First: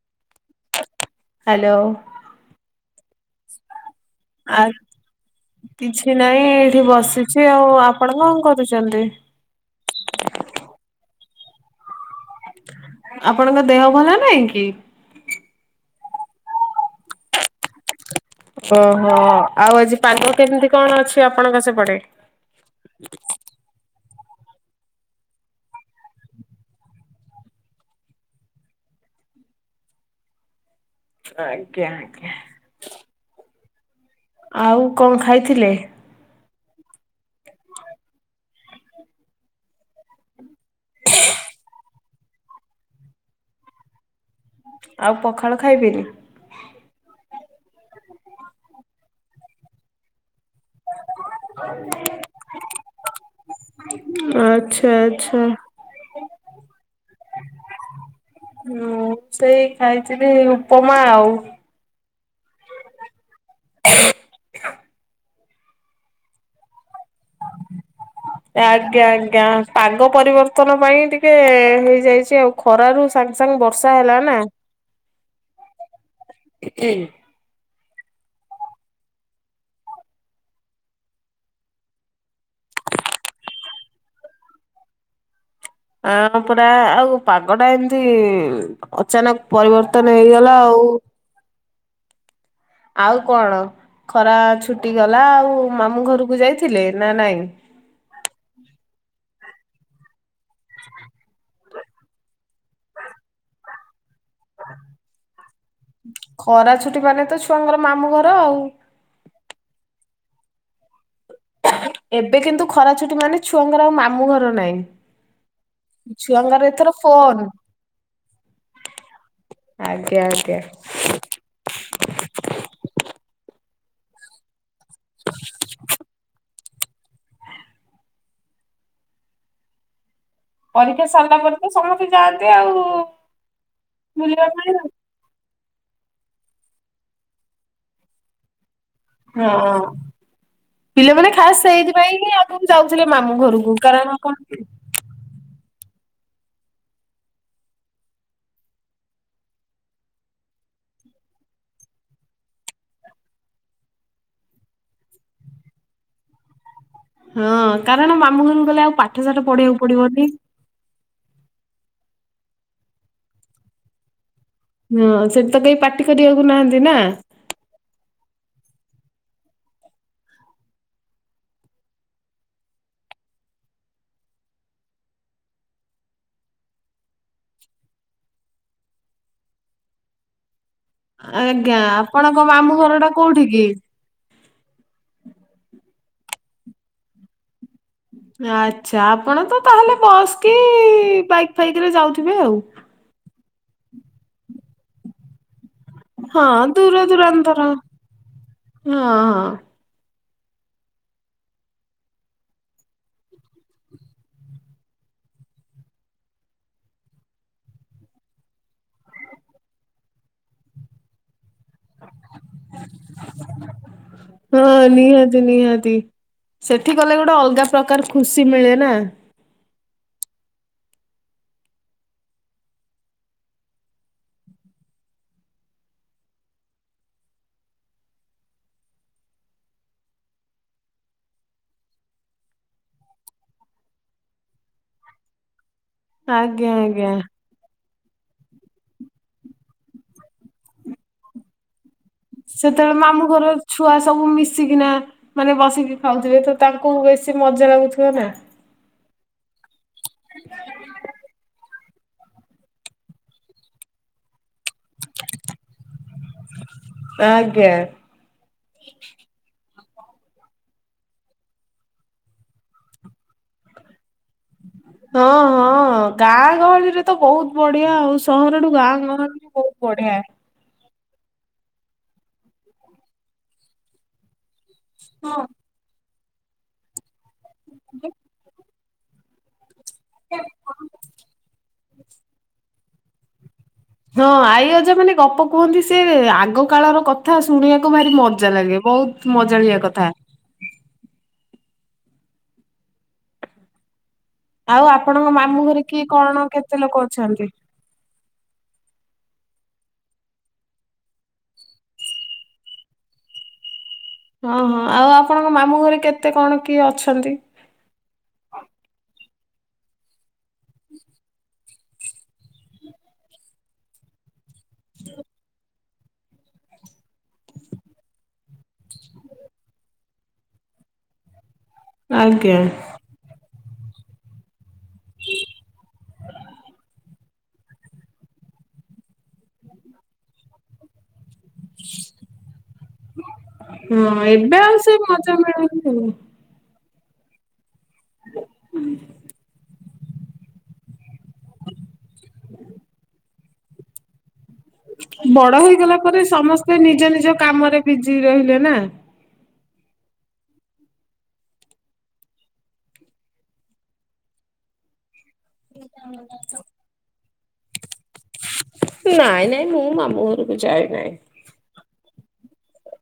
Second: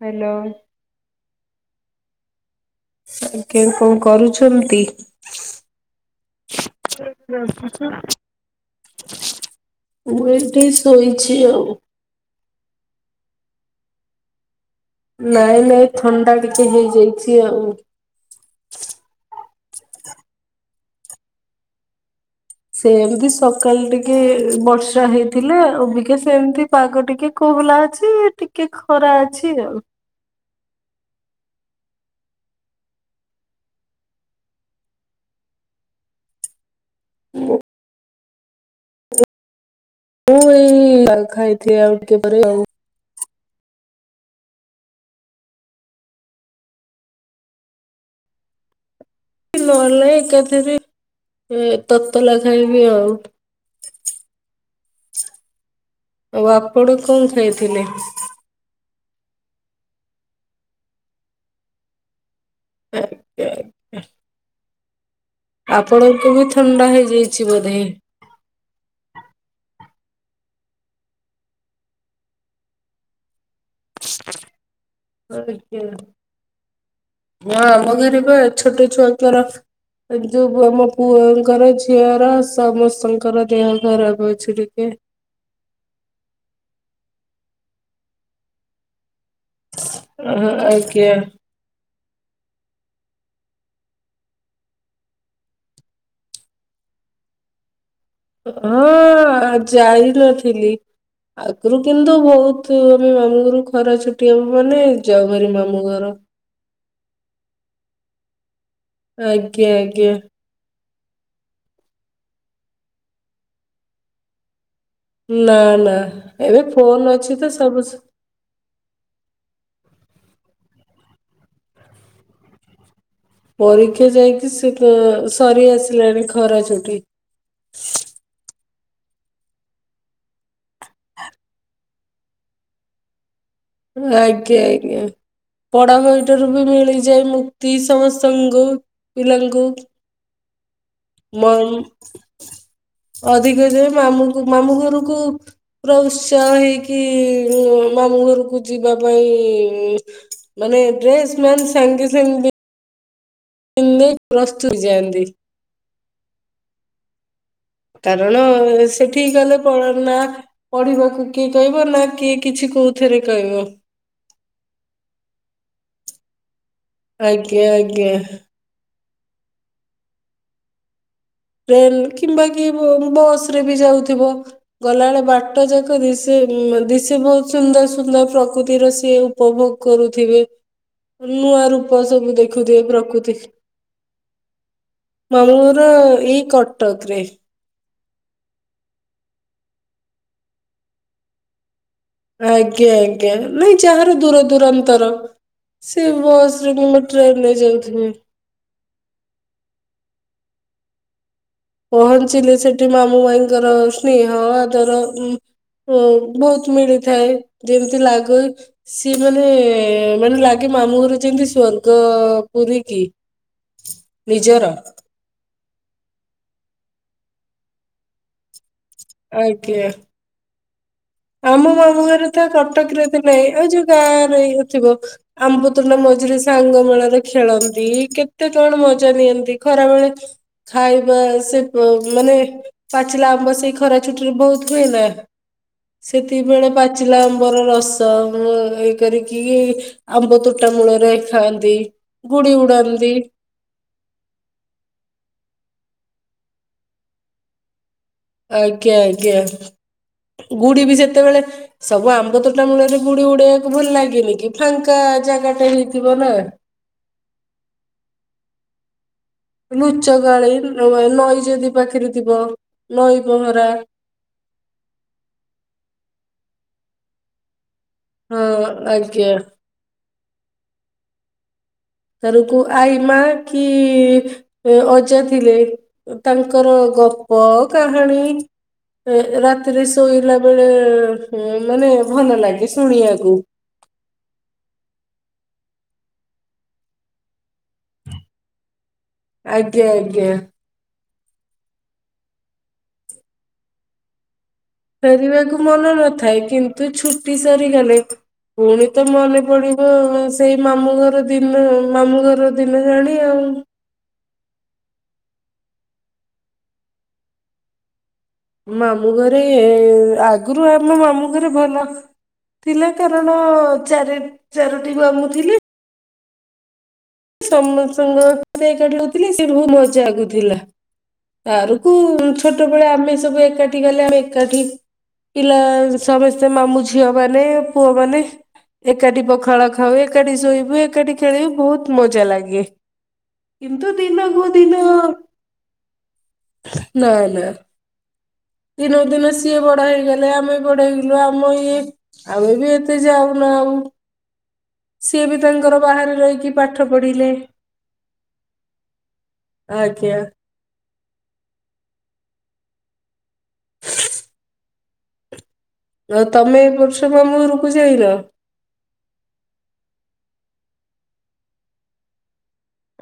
Hello. Hello. କିଏ କଣ ଆଉ କରୁଛନ୍ତି। କିଛି ନାହିଁ ଏଇଠି ବସିଛି ଆଉ ଆପଣ କଣ କରୁଚନ୍ତି। ମୁଁ ଏଇଠି ଶୋଇଛି ଆଉ। ଆପଣଙ୍କ ଦେହ ଭଲ ନାଇଁ କି? ନାଇଁ ନାଇଁ ଥଣ୍ଡା ଟିକେ ହେଇଯାଇଛି ଆଉ। ଓହୋ ଆଉ ଆଜି ପାଗ କେମିତି କଣ ଅଛି ଆପଣଙ୍କ ସେପଟେ। ସେ ଏମିତି ସ କାଲି ଟିକେ ବର୍ଷା ହେଇଥିଲା ଅବିକା ସେମିତି ପାଗ ଟିକେ ଖୋହଲା ଅଛି ଟି ଟିକେ ଖରା ଅଛି ଆଉ। ଆଜ୍ଞା ଆଜ୍ଞା। ଆଉ କଣ ଖାଇଥିଲେ। ମୁଁ। ମୁଁ ଏଇ ଖାଇଥିଲି ଆଉ ଟିକେ ପରେ ଆଉ। ଆଉ ପଖାଳ ଖାଇବେନି। ନହେଲେ ନାହିଁ ଏକାଥରେ। ଏ ତତଲା ଖାଇବି ଆଉ। ଆଚ୍ଛା। ଆଚ୍ଛା। ଆଉ ଆପଣ କଣ ଖାଇଥିଲେ? ହୁଁ ସେଇ ଖାଇଥିଲି ଉପମା ଆଉ। ଆଜ୍ଞା ଆଜ୍ଞା। ଆପଣଙ୍କୁ ବି ଥଣ୍ଡା ହେଇଯାଇଛି ବୋଧେ? ଆଜ୍ଞା ଆଜ୍ଞା। ପାଗ ପରିବର୍ତ୍ତନ ପାଇଁ ଟିକେ ହେଇଯାଇଛି ଆଉ। ଖରା ରୁ ସାଙ୍ଗେ ସାଙ୍ଗେ ବର୍ଷା ହେଲା ନା। ଆଜ୍ଞା ଆ ଆମ ଘରେ ବା ଛୋଟ ଛୁଆଙ୍କର ଯୋଗୁଁ ଆମ ପୁଅଙ୍କର ଝିଅର ସମସ୍ତଙ୍କର ଦେହ ଖରାପ ଅଛି ଟିକେ। ଆ ହଁ ପରା ଆଉ ପାଗ ଟା ଏମିତି ଅଚାନକ ପରିବର୍ତ୍ତନ। ପରିବର୍ତ୍ତନ ଅ ହେଇଗଲା ଆଉ। ଆଜ୍ଞା ଆଉ କଣ ଖରା ଛୁଟି ଗଲା ଆଉ ମାମୁଁ ଘରକୁ ଯାଇଥିଲେ ନା ନାଇଁ? ହଁ ଆ ଯାଇନଥିଲି ଆଉ। ଘରୁ କିନ୍ତୁ ବହୁତ ଆମେ ମାମୁଁ ଘରୁ ଖରା ଛୁଟି ହବ ମାନେ ଯାଉ ଭାରି ମାମୁଁ ଘର। ଖରା ଛୁଟି ମାନେ ତ ଛୁଆଙ୍କର ମାମୁଁ ଘର ଆଉ। ଆଜ୍ଞା ଆଜ୍ଞା। ଏବେ କିନ୍ତୁ ଖରା ଛୁଟି ମାନେ ଛୁଆଙ୍କର ଆଉ ମାମୁଁ ଘର ନାହିଁ। ନା ନା ଏବେ ଛୁଆଙ୍କର ଏଥର ଫୋନ୍ ଫୋନ। ଅଛି ତ ସବୁ। ଆଜ୍ଞା ଆଜ୍ଞା। ପରୀକ୍ଷା ଯାଇକି ସେତ ସରି ଆସିଲାଣି ଖରା ଛୁଟି ପରୀକ୍ଷା ସାରିଲା ପରେ ତ ସମସ୍ତେ ଯାଆନ୍ତି ଆଉ। ବୁଲିବା ଆଜ୍ଞା ପାଇଁ ଆଉ। ଆଜ୍ଞା। ପଡା ବହିଠାରୁ ବି ମିଳିଯାଏ ମୁକ୍ତି ସମସ୍ତଙ୍କୁ ପିଲାଙ୍କୁ। ହଁ ପିଲାମାନେ ଖାସ୍ ମାମୁ ସେଇଥିପାଇଁ ହିଁ ଆଗରୁ ଯାଉଥିଲେ ମାମୁଁ ଅଧିକ ଘରକୁ ଯାଏ କାରଣ କଣ ମାମୁଁକୁ ମାମୁଁ ଘରକୁ। ପୁରା ଉତ୍ସାହ ହେଇକି ମାମୁଁ ଘରକୁ ଯିବା ପାଇଁ ମାନେ ଡ୍ରେସ୍ ମାନ୍ ସାଙ୍ଗେ ସାଙ୍ଗେ। ପିନ୍ଧିଦେଇ ପ୍ରସ୍ତୁତ ହୋଇଯାନ୍ତି। ହଁ। କାରଣ ମାମୁଁ ଘରକୁ ଗଲେ ଆଉ ପାଠ ସେଠିକି ସାଠ ଗଲେ ପଢିବାକୁ ପଢନା। ପଡିବନି। ପଢିବାକୁ କିଏ କହିବ ନା କିଏ କିଛି କୋଉଥିରେ କହିବ? ହଁ ସେଠି ତ କେହି ପାଟି କରିବାକୁ ନାହାନ୍ତି ନା। ଆଜ୍ଞା ଆଜ୍ଞା। ଟ୍ରେନ୍ କିମ୍ବା କିଏ ବସରେ ବି ଯାଉଥିବ। ଗଲା ବେଳେ ବାଟ ଯାକ ଦିଶେ ଦିଶିବ ବହୁତ ସୁନ୍ଦର ସୁନ୍ଦର ପ୍ରକୃତିର ସିଏ ଉପଭୋଗ କରୁଥିବେ ନୂଆ ଆଜ୍ଞା ରୂପ ସବୁ ଆପଣଙ୍କ ମାମୁଁ ଦେଖୁଥିବେ ଘର ଟା ପ୍ରକୃତି। କୋଉଠି କି? ମାମୁଁ ଘର ଏଇ କଟକରେ। ଆଚ୍ଛା ଆପଣ ତ ତାହେଲେ ବସ୍ କି ବାଇକ୍ ଫାଇକରେ ଯାଉଥି ଆଜ୍ଞା ଆଜ୍ଞା ନାଇଁ ଯାହାର ଦୂର ଦୂରାନ୍ତର ସେ ହଁ ବସରେ ଦୂର କିମ୍ବା ଟ୍ରେନ୍ ରେ ଦୂରାନ୍ତର ଯାଉଥିବେ। ହଁ ହଁ। ପହଞ୍ଚିଲେ ସେଠି ମାମୁଁ ମାଇଁଙ୍କର ସ୍ନେହ ଆଦର। ଅ ବହୁତ ମିଳିଥାଏ ଯେମିତି ଲାଗେ ସିଏ ମାନେ ମାନେ ଲାଗେ ମାମୁଁ ଘରେ ଯେମତି ଦୁଆରୁ ପୁରୀକି ନିଜର ହଁ ନିହାତି ନିହାତି। ସେଠି ଗଲେ ଗୋଟେ ଅଲଗା ପ୍ରକାର ଖୁସି ମିଳେ ନା ଆଜ କିି ଆମ ମାମୁ ଘରେ ତ କଟକରେ ଥିଲେ ଆଉ ଯୋଉ ଗାଁରେଇଥିବ ଆମ୍ବତୁଲା ମଝିରେ ସାଙ୍ଗ ମେଳାରେ ଖେଳନ୍ତି କେତେ କଣ ମଜା ନିଅନ୍ତି ଖରାବେଳେ ଖାଇବା ସେ ମ ମାନେ ପାଚିଲା ଆମ୍ବ ସେଇ ଖରା ଛୁଟି ରେ ବହୁତ ହୁଏନା? ସେତିକି ବେଳେ ଆଜ୍ଞା ଆଜ୍ଞା। ପାଚିଲା ଆ ଆମ୍ୱର ରସ ଏଇ କରିକି ଆମ୍ବ ତୁଟା ମୂଳରେ ଖାଆନ୍ତି। ଗୁଡି ସେତେବେଳେ ଉଡ଼ାନ୍ତି। ମାମୁଁ ଘର ଛୁଆ ସବୁ ମିଶିକିନା ମାନେ ବସିକି ଖାଉଥିବେ ତ ତାଙ୍କୁ ବେଶୀ ମଜା ଲାଗୁଥିବ ନା। ଆଜ୍ଞା ଆଜ୍ଞା। ଗୁଡି ବି ଯେତେବେଳେ ସବୁ ଆମ୍ବ ତୋଟା ମୂଳରେ ଗୁଡି ଉଡେଇବାକୁ ଭଲ ଲାଗେନି କି ଫାଙ୍କା ଜାଗା ଟା ହେଇଥିବ ନା ଆଜ୍ଞା। ଲୁଚ ଗାଳି ନଈ ଯଦି ପାଖରେ ଥିବ ନଈ ପହଁରା, ହଁ ହଁ ଗାଁ ଗହଳିରେ ତ ବହୁତ ବଢିଆ ଆଉ ହଁ ସହରଠୁ ଗାଁ ଆଜ୍ଞା ଗହଳିରେ ବହୁ ବଢିଆ। ତର କୁ ଆଇ ମା କି ଅଜା ଥିଲେ ତାଙ୍କର ଗପ, କାହାଣୀ ଏରା ରାତିରେ ଶୋଇଲା ବେଳେ ମାନେ ଭଲ ଲାଗେ ଶୁଣିବାକୁ। ହଁ ଆଇ ଅଜା ମାନେ ଗପ କୁହନ୍ତି ସେ ଆଗ କାଳର କଥା ଶୁଣିବାକୁ ଭାରି ମଜା ଲାଗେ। ବହୁତ ମଜାଳିଆ ଆଜ୍ଞା କଥା ଆଜ୍ଞା। ଆଉ ଆପଣଙ୍କ ଫେରିବାକୁ ମାମୁଁ ଘରେ ମନ କିଏ କଣ ନଥାଏ କେତେ କିନ୍ତୁ ଲୋକ ଛୁଟି ଅଛନ୍ତି? ସରିଗଲେ- ଫୁଣି ତ ମନେ ପଡିବ ସେଇ ମାମୁଁ ଘର ଦିନ ମାମୁଁ ଘର ଦିନ ଜାଣି ଆଉ ହଁ ହଁ। ଆଉ ଆପଣଙ୍କ ମାମୁଁ ଘରେ କେତେ କଣ କିଏ ଅଛନ୍ତି? ମାମୁଁ ଘରେ ଆଗରୁ ଆମ ମାମୁଁ ଘରେ ଭଲ ଥିଲା କାରଣ ଚାରି ଚାରୋଟି ବ ମାମୁ ଥିଲେ ସମସ୍ତଙ୍କାଥିଲେ ସେଠୁ ବହୁତ ମଜା ଆଗୁଥିଲା। ତରକୁ ଆଜ୍ଞା ଛୋଟବେଳେ ଆମେ ସବୁ ଏକାଠି ଗଲେ ଆମେ ଏକାଠି ପିଲା ସମସ୍ତେ ମାମୁ ଝିଅ ମାନେ ପୁଅ ମାନେ ଏକାଠି ପଖାଳ ଖାଉ ଏକାଠି ଶୋଇବୁ ଏକାଠି ଖେଳିବୁ ବହୁତ ବହୁତ ମଜା ଲାଗେ ଏମତି ହଁ ଦିନ ଗୋ ଏବେ ଆଉ ଦିନ ସେ ମଜା ମିଳୁନି ଆଉ। ନା ନା। ଦିନକୁ ଦିନ ସିଏ ବଡ ହେଇଗଲେ ଆମେ ବଡ ହେଇଗଲୁ ଆମ ଇଏ ଆମେ ବି ଏତେ ଯାଉ ନାଉ। ବଡ ହେଇଗଲା ପରେ ରହିକି ସମସ୍ତେ ପାଠ ନିଜ ପଢିଲେ। ନିଜ କାମରେ ବିଜି ରହିଲେ ନା ଆଜ୍ଞା। ଆଉ ତମେ ଏ ବର୍ଷ ମାମୁଁ ଘରକୁ ଯାଇନ? ନାଇଁ ନାଇଁ ମୁଁ ମାମୁଁ ଘରକୁ ଯାଏ ନାହିଁ।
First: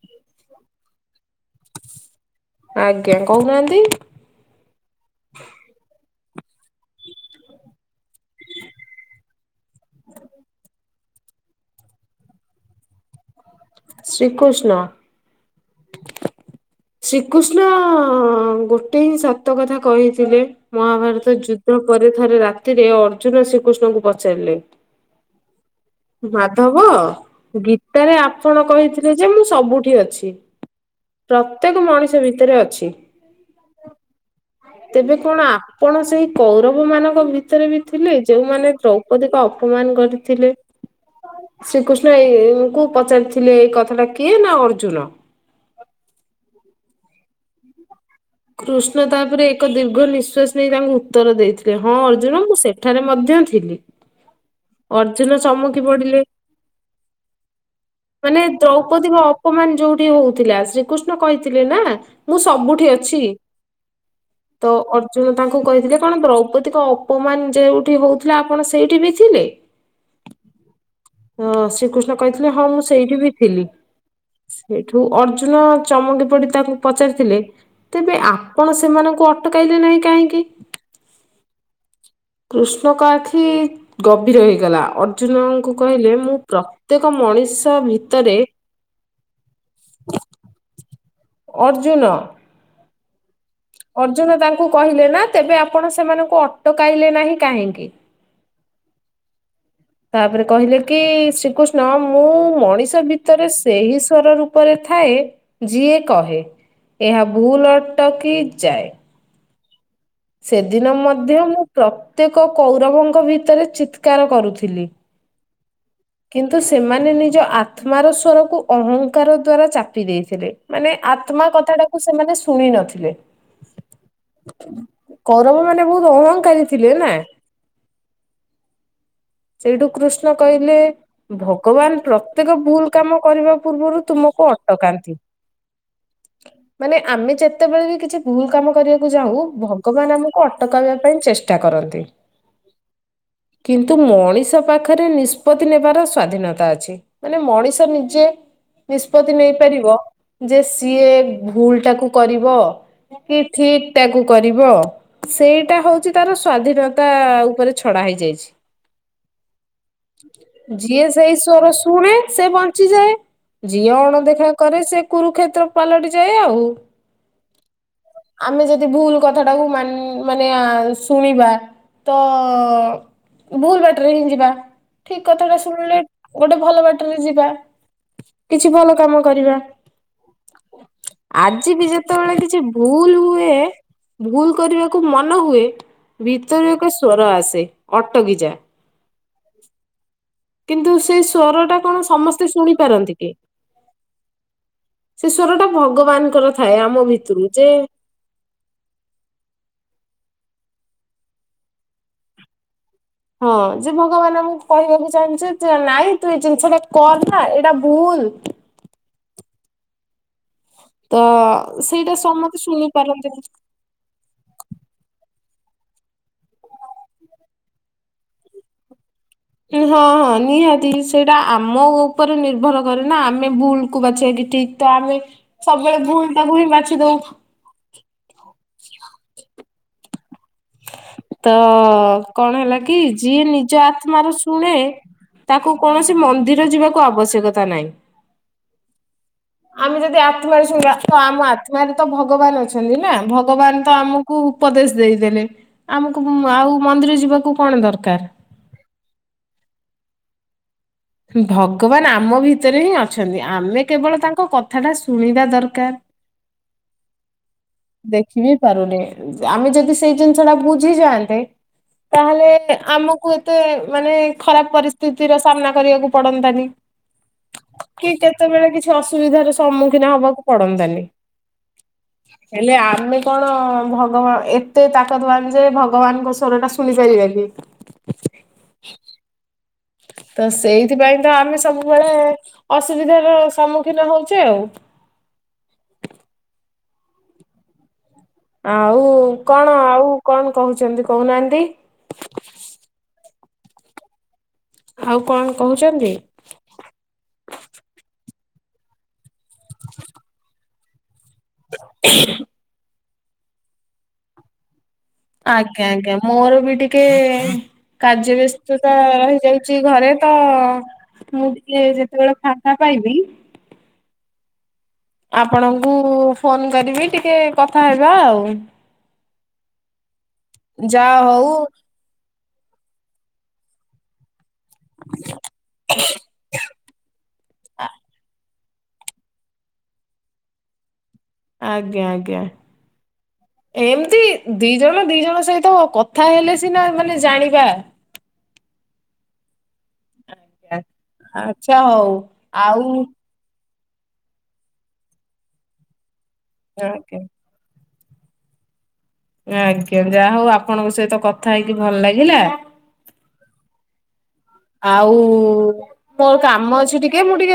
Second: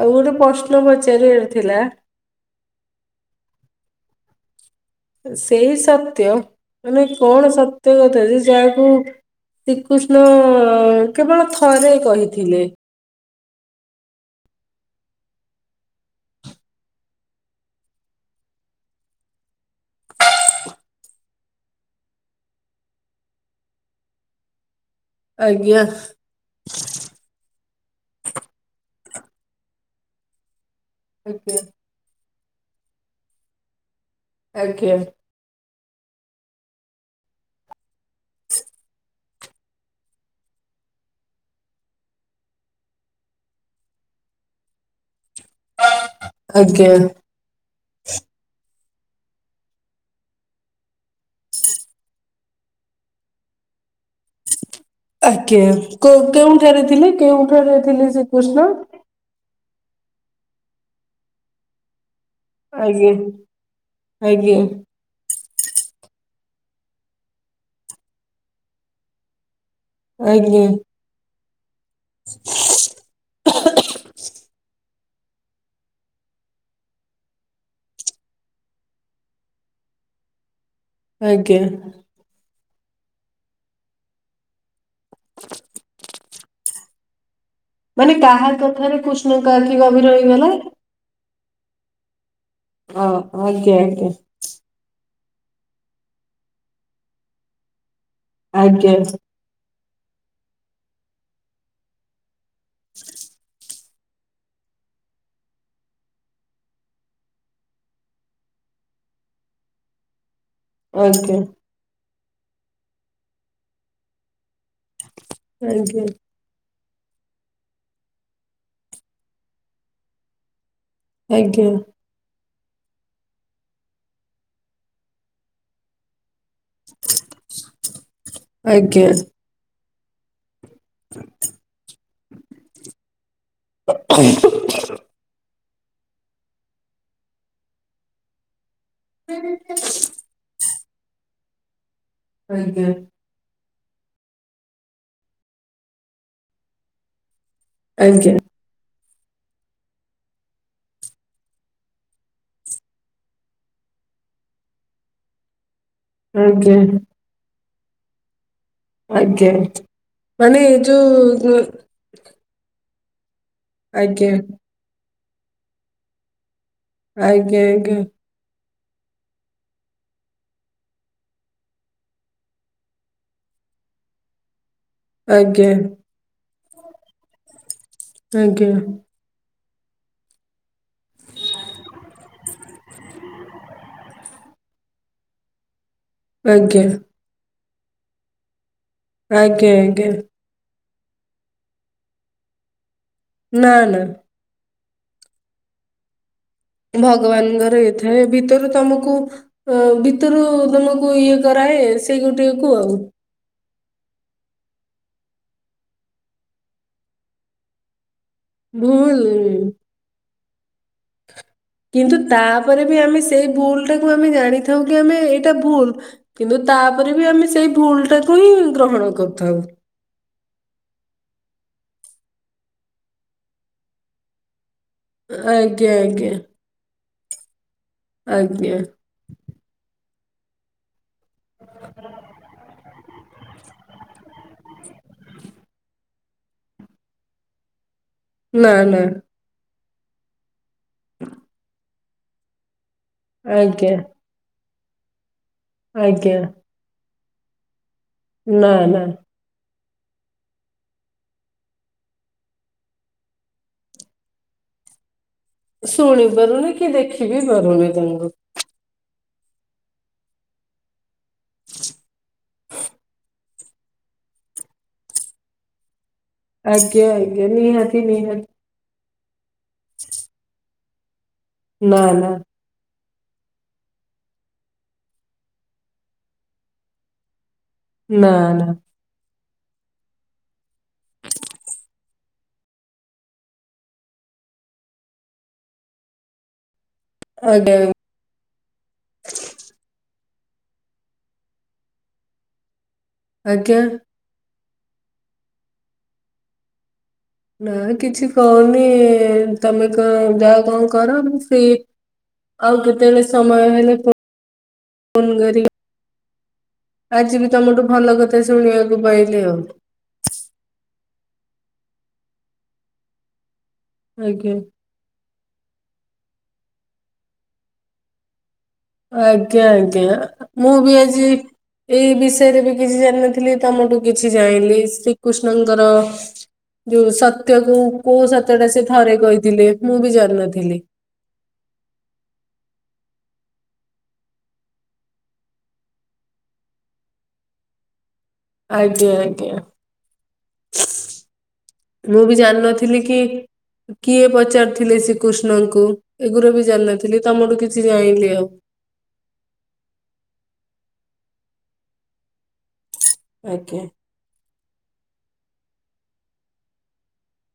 ଆଉ ଗୋଟେ ପ୍ରଶ୍ନ ପଚାରିବାର ଥିଲା ଆଜ୍ଞା କହୁନାହାନ୍ତି। ସେଇ ସତ୍ୟ ମାନେ କଣ ସତ୍ୟ କଥା ଯେ ଯାହାକୁ ଶ୍ରୀକୃଷ୍ଣ କେବଳ ଥରେ କହିଥିଲେ? ଶ୍ରୀକୃଷ୍ଣ ଶ୍ରୀକୃଷ୍ଣ ଗୋଟେ ହିଁ ସତ କଥା କହିଥିଲେ ମହାଭାରତ ଯୁଦ୍ଧ ପରେ ଥରେ ରାତିରେ ଅର୍ଜୁନ ଶ୍ରୀକୃଷ୍ଣଙ୍କୁ ପଚାରିଲେ ଆଜ୍ଞା। ମାଧବ ଗୀତାରେ ଆପଣ କହିଥିଲେ ଯେ ମୁଁ ସବୁଠି ଅଛି ଆଜ୍ଞା ପ୍ରତ୍ୟେକ ମଣିଷ ଭିତରେ ଅଛି ଆଜ୍ଞା ତେବେ କଣ ଆ କଣ ସେଇ କୌରବ ମାନଙ୍କ ଭିତରେ ବି ଥିଲେ ଯୋଉମାନେ ଦ୍ରୌପଦୀକୁ ଅପମାନ କରିଥିଲେ? ଶ୍ରୀକୃଷ୍ଣ ଏଇ ଙ୍କୁ ପଚାରିଥିଲେ ଏଇ କଥା ଟା କିଏ ନା ଅର୍ଜୁନ। ଆଜ୍ଞା। କୃଷ୍ଣ ତାପରେ ଏକ ଦୀର୍ଘ ନିଶ୍ୱାସ ନେଇ ତାଙ୍କୁ ଉତ୍ତର ଦେଇଥିଲେ ହଁ ଅର୍ଜୁନ ମୁଁ ସେଠାରେ ମଧ୍ୟ ଥିଲି। [inaudible] ଅର୍ଜୁନ ଆଜ୍ଞା। ଚମକି କ ପଡିଲେ କେଉଁଠାରେ ଥିଲେ କେଉଁଠାରେ ଥିଲେ ଶ୍ରୀକୃଷ୍ଣ? ଦୌପତି ଙ୍କ ଅପମାନ ଯୋଉଠି ହଉଥିଲା ଶ୍ରୀକୃଷ୍ଣ କହିଥିଲେ ନା ମୁଁ ସବୁଠି ଅ ଆଜ୍ଞା ଅଛି ଆଜ୍ଞା ତ ଅଳ୍ ଅର୍ଜୁନ ତାଙ୍କୁ କହିଥିଲେ କଣ ଦ୍ରୌପଦୀଙ୍କ ଅପମାନ ଯେଉଁଠି ହଉଥିଲା ଆପଣ ସେଇଠି ବି ଥିଲେ। ଆଜ୍ଞା ହଁ ଶ୍ରୀକୃଷ୍ଣ କହିଥିଲେ ହଁ ମୁଁ ସେଇଠି ବି ଥିଲି। ସେଇଠୁ ଅର୍ଜୁନ ଚମକି ପଡି ତାକୁ ପଚାରିଥିଲେ। ତେବେ ଆପଣ ସେମାନଙ୍କୁ ଅଟକାଇଲେ ନାହିଁ କାହିଁକି? ଆଜ୍ଞା କୃଷ୍ଣଙ୍କ ଆଖି ଗଭୀର ହେଇଗଲା ଅର୍ଜୁନଙ୍କୁ କହିଲେ ମୁଁ ପ୍ରତ୍ୟେକ ମଣି ମାନେ କାହା କଥାରେ କୃଷ୍ଣଙ୍କ ଆଖି ଗଭୀର ହୋଇଗଲା। ଅର୍ଜୁନ ହଁ ଆଜ୍ଞା ଆଜ୍ଞା ଙ୍କୁ କହିଲେ ନା ତେବେ ଆପଣ ସେମାନଙ୍କୁ ଅଟକାଇଲେ ନାହିଁ କାହିଁକି? ଆଜ୍ଞା ତାପରେ କହିଲେ କି ଶ୍ରୀକୃଷ୍ଣ ମୁଁ ମଣିଷ ଭିତରେ ସେହି ଈଶ୍ୱର ରୂପରେ ଥାଏ ଯିଏ କହେ ଏହା ଭୁଲ ଅଟକି ଯାଏ। ସେଦିନ ଆଜ୍ଞା ମଧ୍ୟ ମୁଁ ପ୍ରତ୍ୟେକ କୌରବଙ୍କ ଭିତରେ ଚିତ୍କାର କରୁଥିଲି। ଆଜ୍ଞା କିନ୍ତୁ ସେମାନେ ନିଜ ଆତ୍ମାର ସ୍ୱରକୁ ଅହଙ୍କାର ଦ୍ଵାରା ଚାପି ଦେଇଥିଲେ ମାନେ ଆତ୍ମା ଆଜ୍ଞା କଥାଟାକୁ ସେମାନେ ଶୁଣି ନଥିଲେ। [inaudible] କୌରବମାନେ ବହୁତ ଅହଙ୍କାରୀ ଥିଲେ ନା। [inaudible] ଆଜ୍ଞା ସେଇଠୁ କୃଷ୍ଣ କହିଲେ ଭଗବାନ ପ୍ରତ୍ୟେକ ଭୁଲ କାମ କରିବା ପୂର୍ବରୁ ତୁମକୁ ଅଟକାନ୍ତି। ମାନେ ଆମେ ଯେତେବେଳେ ବି କିଛି ଭୁଲ କାମ କରିବାକୁ ଯାଉ ଭଗ ଭଗବାନ ଆମକୁ ଅଟକାଇବା ପାଇଁ ଚେଷ୍ଟା କରନ୍ତି। ଆଜ୍ଞା କିନ୍ତୁ ମଣିଷ ପାଖରେ ନିଷ୍ପତ୍ତି ନେବାର ସ୍ଵାଧୀନତା ଅଛି ମାନେ ମଣିଷ ନିଜେ ଆଜ୍ଞା ନିଷ୍ପତ୍ତି ନେଇପାରିବ ଯେ ସିଏ ଭୁଲ ଟାକୁ କରିବ କି ଠିକ ଟାକୁ କରିବ ସେଇଟା ହଉଚି ତାର ଆଜ୍ଞା ସ୍ଵାଧୀନତା ଉପରେ ଛଡା ହେଇଯାଇଚି। ଆଜ୍ଞା ମାନେ ଏ ଯିଏ ସେଇ ଯୋଉ ସ୍ଵର ଶୁଣେ ସେ ବଞ୍ଚିଯାଏ। ଝିଏ ଆଜ୍ଞା ଅଣଦେଖା କରେ ସେ କୁରୁକ୍ଷେତ୍ର ପାଲଟି ଯାଏ ଆଉ। ଆଜ୍ଞା ଆଜ୍ଞା ଆମେ ଯଦି ଭୁଲ କଥା ଟାକୁ ମନ୍ ମାନେ ଶୁଣିବା ତ ଭୁଲ ବାଟରେ ହିଁ ଯିବା ଠିକ କଥାଟା ଆଜ୍ଞା ଶୁଣିଲେ ଗୋଟେ ଭଲ ବାଟରେ ଯିବା। ଆଜ୍ଞା କିଛି ଭଲ କାମ କରିବା। ଆଜି ବି ଯେତେବେଳେ କିଛି ଭୁଲ ହୁଏ ଭୁଲ କରିବାକୁ ମନ ହୁଏ। ଭିତରୁ ଆଜ୍ଞା ଏକ ସ୍ଵର ଆସେ ଅଟଗିଯା। ଆଜ୍ଞା ଆଜ୍ଞା କିନ୍ତୁ ସେଇ ସ୍ଵରଟା କଣ ସମସ୍ତେ ଶୁଣି ପାରନ୍ତି କି? ନା ନା ସେ ଶ୍ଵର ଟା ଭଗବାନଙ୍କର ଥାଏ ଆମ ଭିତରୁ ଯେ ଏ ଭିତରୁ ତମକୁ ଅ ଭିତରୁ ତମକୁ ଇଏ କରାଏ ସେଇ ଗୋଟେକୁ ଆଉ ହଁ ଯେ ଭଗବାନ ଆମକୁ କହିବାକୁ ଚାହାଁନ୍ତି ଯେ ନାଇଁ ତୁ ଏଇ ଜିନିଷ ଟା କରନା ଏଇଟା ଭୁଲ। ଭୁଲ ତ ସେଇଟା କିନ୍ତୁ ସମସ୍ତେ ତାପରେ ଶୁଣି ବି ଆମେ ପାରନ୍ତିନି। ସେଇ ଭୁଲ ଟାକୁ ଆମେ ଜାଣିଥାଉ କି ଆମେ ଏଇଟା ଭୁଲ କିନ୍ତୁ ତାପରେ ବି ଆମେ ସେଇ ଭୁଲ ଟାକୁ ହିଁ ଗ୍ରହଣ କରିଥାଉ। ହଁ ହଁ ନିହାତି ସେଇଟା ଆମ ଉପରେ ନିର୍ଭର କରେ ନା ଆମେ ଭୁଲକୁ ବାଛିବା କି ଠିକ୍। ତ ଆମେ ଆଜ୍ଞା ସବୁବେଳେ ଆଜ୍ଞା ଭୁଲ ଟା କି ହି ବାଛି ଦୋଉ। ଆଜ୍ଞା। ତ କଣ ହେଲା କି ଯିଏ ନିଜ ତ୍ମାର ଶୁଣେ ତାକୁ କୌଣସି ମନ୍ଦିର ଯିବାକୁ ଆବଶ୍ୟକତା ନାହିଁ। ନା ନା। ଆମେ ଯଦି ଆତ୍ମାରେ ଶୁଣିବା ତ ଆମ ଆତ୍ମାରେ ତ ଭଗବାନ ଅଛନ୍ତି ନା ଭଗବାନ ଆଜ୍ଞା ତ ଆମ କୁ ଉପଦେଶ ଦେଇଦେଲେ ଆମକୁ କୁ ଆଜ୍ଞା ଆଉ ମନ୍ଦିର ଯିବାକୁ କଣ ଦରକାର। ନା ନା। ଭଗବାନ ଆମ ଭିତରେ ହିଁ ଅଛନ୍ତି ଆମେ କେବଳ ତାଙ୍କ କଥାଟା ଶୁଣିବା ଦରକା ଶୁଣି ପାରୁନି କି ଦେଖି ବି ପାରୁନି ତାଙ୍କୁ। ପାରୁନି ଆମେ ଯଦି ସେଇ ଜିନିଷ ଟା ବୁଝି ଯାଆନ୍ତେ ତାହେଲେ ଆମକୁ ଏତେ ମାନେ ଖରାପ ପରିସ୍ଥିତିର ସାମ୍ନା କରିବାକୁ ପଡନ୍ତାନି ଆଜ୍ଞା ଆଜ୍ଞା ନିହାତି କି ନିହାତି କେତେବେଳେ କିଛି ଅସୁବିଧାର ସମ୍ମୁଖୀନ ହବାକୁ ପଡନ୍ତାନି। ନା ନା। ହେଲେ ଆମେ କଣ ଭଗବାନ ଏତେ ତାକତବାନ ଯେ ଭଗବାନଙ୍କ ସ୍ଵର ଟା ଶୁଣି ପାରିବା କି? ନା ନା। ତ ସେଇଥିପାଇଁ ତ ଆମେ ସବୁବେଳେ ଅସୁବିଧାର ସମ୍ମୁଖୀନ ହଉଛେ ଆଉ। ଆଜ୍ଞା। ଆଉ କଣ ଆଉ କଣ କହୁଛନ୍ତି କହୁନାହାନ୍ତି। ଆଜ୍ଞା। ଆଉ କଣ କହୁଛନ୍ତି। ନା କିଛି କହୁନି ତମେ କଣ ଯାଅ କଣ କର। ଫ୍ରି ଆଉ କେତେବେଳେ ସମୟ ହେଲେ କ ଆଜ୍ଞା ଆଜ୍ଞା ମୋର ବି ଟିକେ ଆଜି ବି ତମଠୁ ଭଲ କାର୍ଯ୍ୟ କଥା ବ୍ୟସ୍ତତା ଶୁଣିବାକୁ ପାଇଲି ଆଉ ରହିଯାଉଛି ଘରେ। ତ ମୁଁ ଟିକେ ଯେତେବେଳେ ଫାଙ୍କା ପାଇବି ଆଜ୍ଞା। ଆପଣଙ୍କୁ ଫୋନ କରିବି ଟିକେ କଥା ହେବା ଆଉ। ଆଜ୍ଞା ଆଜ୍ଞା ମୁଁ ବି ଯାହା ଆଜି ହଉ ଏଇ ବିଷୟରେ ବି କିଛି ଜାଣିନଥିଲି ତମଠୁ କିଛି ଜାଣିଲି ଶ୍ରୀକୃଷ୍ଣଙ୍କର ଯୋଉ ସତ୍ୟ କୁ କୋଉ ସତ୍ଯ ତଟା ସେ ଥରେ କହିଥିଲେ ମୁଁ ବି ଜାଣିନଥିଲି। ଆଜ୍ଞା ଆଜ୍ଞା। ଏମିତି ଦି ଜଣ ଦି ଜଣ ସହିତ କଥା ହେଲେ ସିନା ମାନେ ଜାଣିବା। ଆଜ୍ଞା ଆଜ୍ଞା। ଆଚ୍ଛା ହଉ ମୁଁ ବି ଆଉ ଜାଣିନଥିଲି କି କିଏ ପଚାରିଥିଲେ ଶ୍ରୀକୃଷ୍ଣଙ୍କୁ ଏଗୁରୁ ବି ଆଜ୍ଞା। ଜାଣିନଥିଲି ତମଠୁ କିଛି ଜାଣିଲି ଆଉ। ଆଜ୍ଞା ଯାହା ହଉ ଆପଣଙ୍କ ସହିତ କଥା ହେଇକି ଭଲ ଲାଗିଲା। ଆଜ୍ଞା। ଆଉ ମୋର କାମ ଅଛି ଟିକେ ମୁଁ ଟିକେ